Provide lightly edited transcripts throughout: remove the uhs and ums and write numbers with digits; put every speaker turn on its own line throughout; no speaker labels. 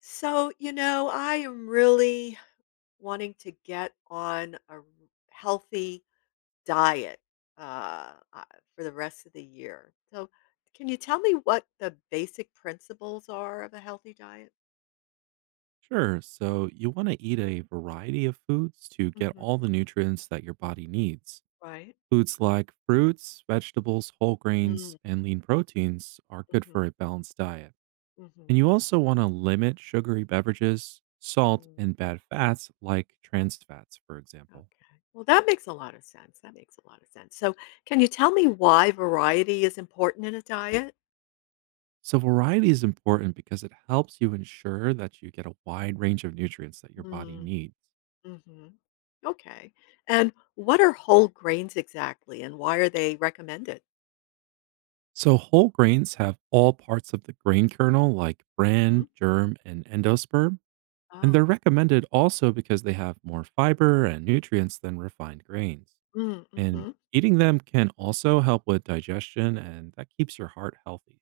So, I am really wanting to get on a healthy diet uh, uh, for the rest of the year. So, can you tell me what the basic principles are of a healthy diet?
Sure. So you want to eat a variety of foods to get all
Hmm.
the nutrients that your body needs.
Right.
Foods like fruits, vegetables, whole grains,
Mm,
and lean proteins are good
hmm,
for a balanced diet. And
hmm.
you also want to limit sugary beverages, salt,
Mm,
and bad fats like trans fats, for
okay.
example.
Well, that makes a lot of sense. That makes a lot of sense. So, can you tell me why variety is important in a diet?
So variety is important because it helps you ensure that you get a wide range of nutrients that your body needs.
Mhm. Okay. And what are whole grains exactly, and why are they recommended?
So, whole grains have all parts of the grain kernel, like
Hmm?
bran, germ, and endosperm, and they're
Oh.
recommended also because they have more fiber and nutrients than refined grains.
Mm, mhm.
And eating them can also help with digestion, and that keeps your heart healthy.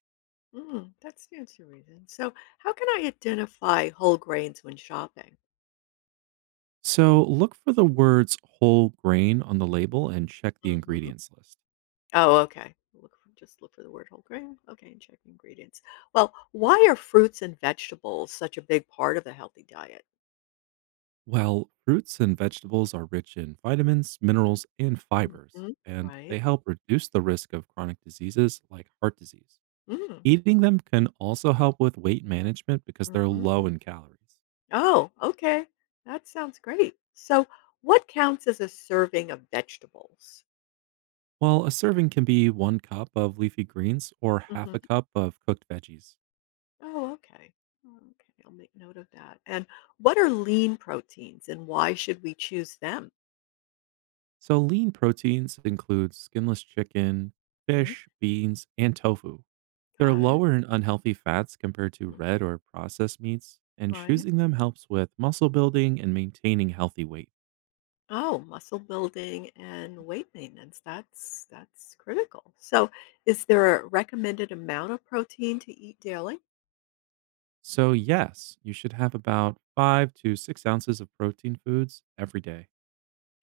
That stands to reason. So, how can I identify whole grains when shopping?
So, look for the words whole grain on the label and check the
Hmm.
ingredients list.
Oh, okay. Look for, just look for the word whole grain. Okay, and check ingredients. Well, why are fruits and vegetables such a big part of a healthy diet?
Well, fruits and vegetables are rich in vitamins, minerals, and fibers,
Hmm.
and they
Right.
help reduce the risk of chronic diseases like heart disease.
Mm.
Eating them can also help with weight management because they're
Mm-hmm.
low in calories,
Oh, okay. That sounds great. So, what counts as a serving of vegetables?
while a serving can be one cup of leafy greens or half a
Hmm.
cup of cooked veggies.
Oh, okay. Okay, I'll make note of that. And what are lean proteins and why should we choose them?
So, lean proteins include skinless chicken,
Hmm.
fish, beans, and tofu. They're
Got it.
lower in unhealthy fats compared to
Mhm.
red or processed meats, and
Right.
choosing them helps with muscle building and maintaining healthy weight.
Oh, muscle building and weight maintenance. That's critical. So, is there a recommended amount of protein to eat daily?
So, yes, you should have about 5 to 6 ounces of protein foods every day.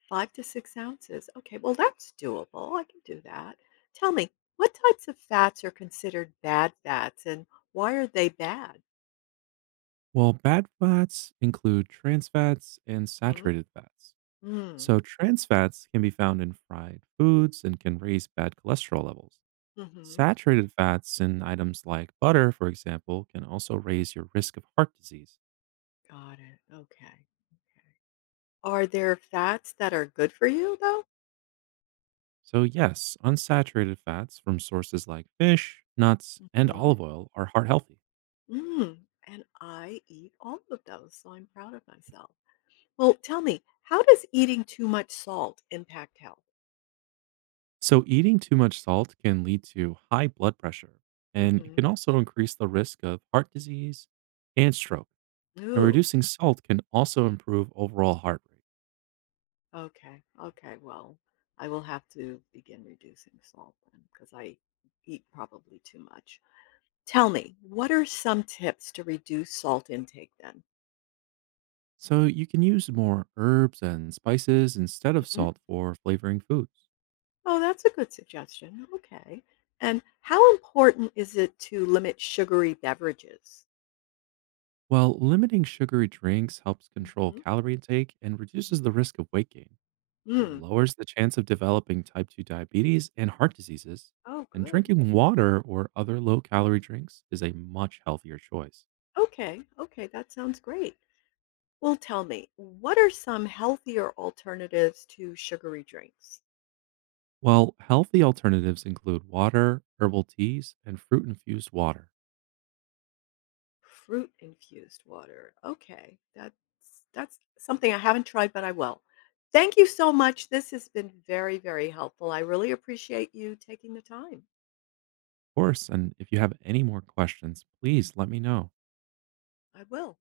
5 to 6 ounces. Okay, well, that's doable. I can do that. Tell me, what types of fats are considered bad fats and why are they bad?
Well, bad fats include trans fats and
Hmm?
saturated fats.
Mm,
So, trans fats can be found in fried foods and can raise bad cholesterol levels.
hmm.
Saturated fats in items like butter, for example, can also raise your risk of heart disease.
Got it. Okay. Are there fats that are good for you, though?
So, yes, unsaturated fats from sources like fish, nuts, and
Hmm.
olive oil are heart healthy.
Mm. And I eat all of those, so I'm proud of myself. Well, tell me, how does eating too much salt impact health?
So, eating too much salt can lead to high blood pressure, and it can
Hmm.
also increase the risk of heart disease and stroke. And
Ooh.
reducing salt can also improve overall heart rate.
Okay. Okay. Well, I will have to begin reducing salt then because I eat probably too much. Tell me, what are some tips to reduce salt intake then?
So you can use more herbs and spices instead of
Mhm.
salt for flavoring foods.
Oh, that's a good suggestion. Okay. And how important is it to limit sugary beverages?
While limiting sugary drinks helps control
Hmm.
calorie intake and reduces the risk of weight gain, it
Mm.
lowers the chance of developing type 2 diabetes and heart diseases.
Oh,
And
good.
drinking water or other low calorie drinks is a much healthier choice.
Okay. Okay. That sounds great. Well, tell me, what are some healthier alternatives to sugary drinks?
While healthy alternatives include water, herbal teas, and fruit infused water.
Fruit infused water. Okay, that's something I haven't tried, but I will. Thank you so much. This has been very, very helpful. I really appreciate you taking the time.
Of course. And if you have any more questions, please let me know.
I will.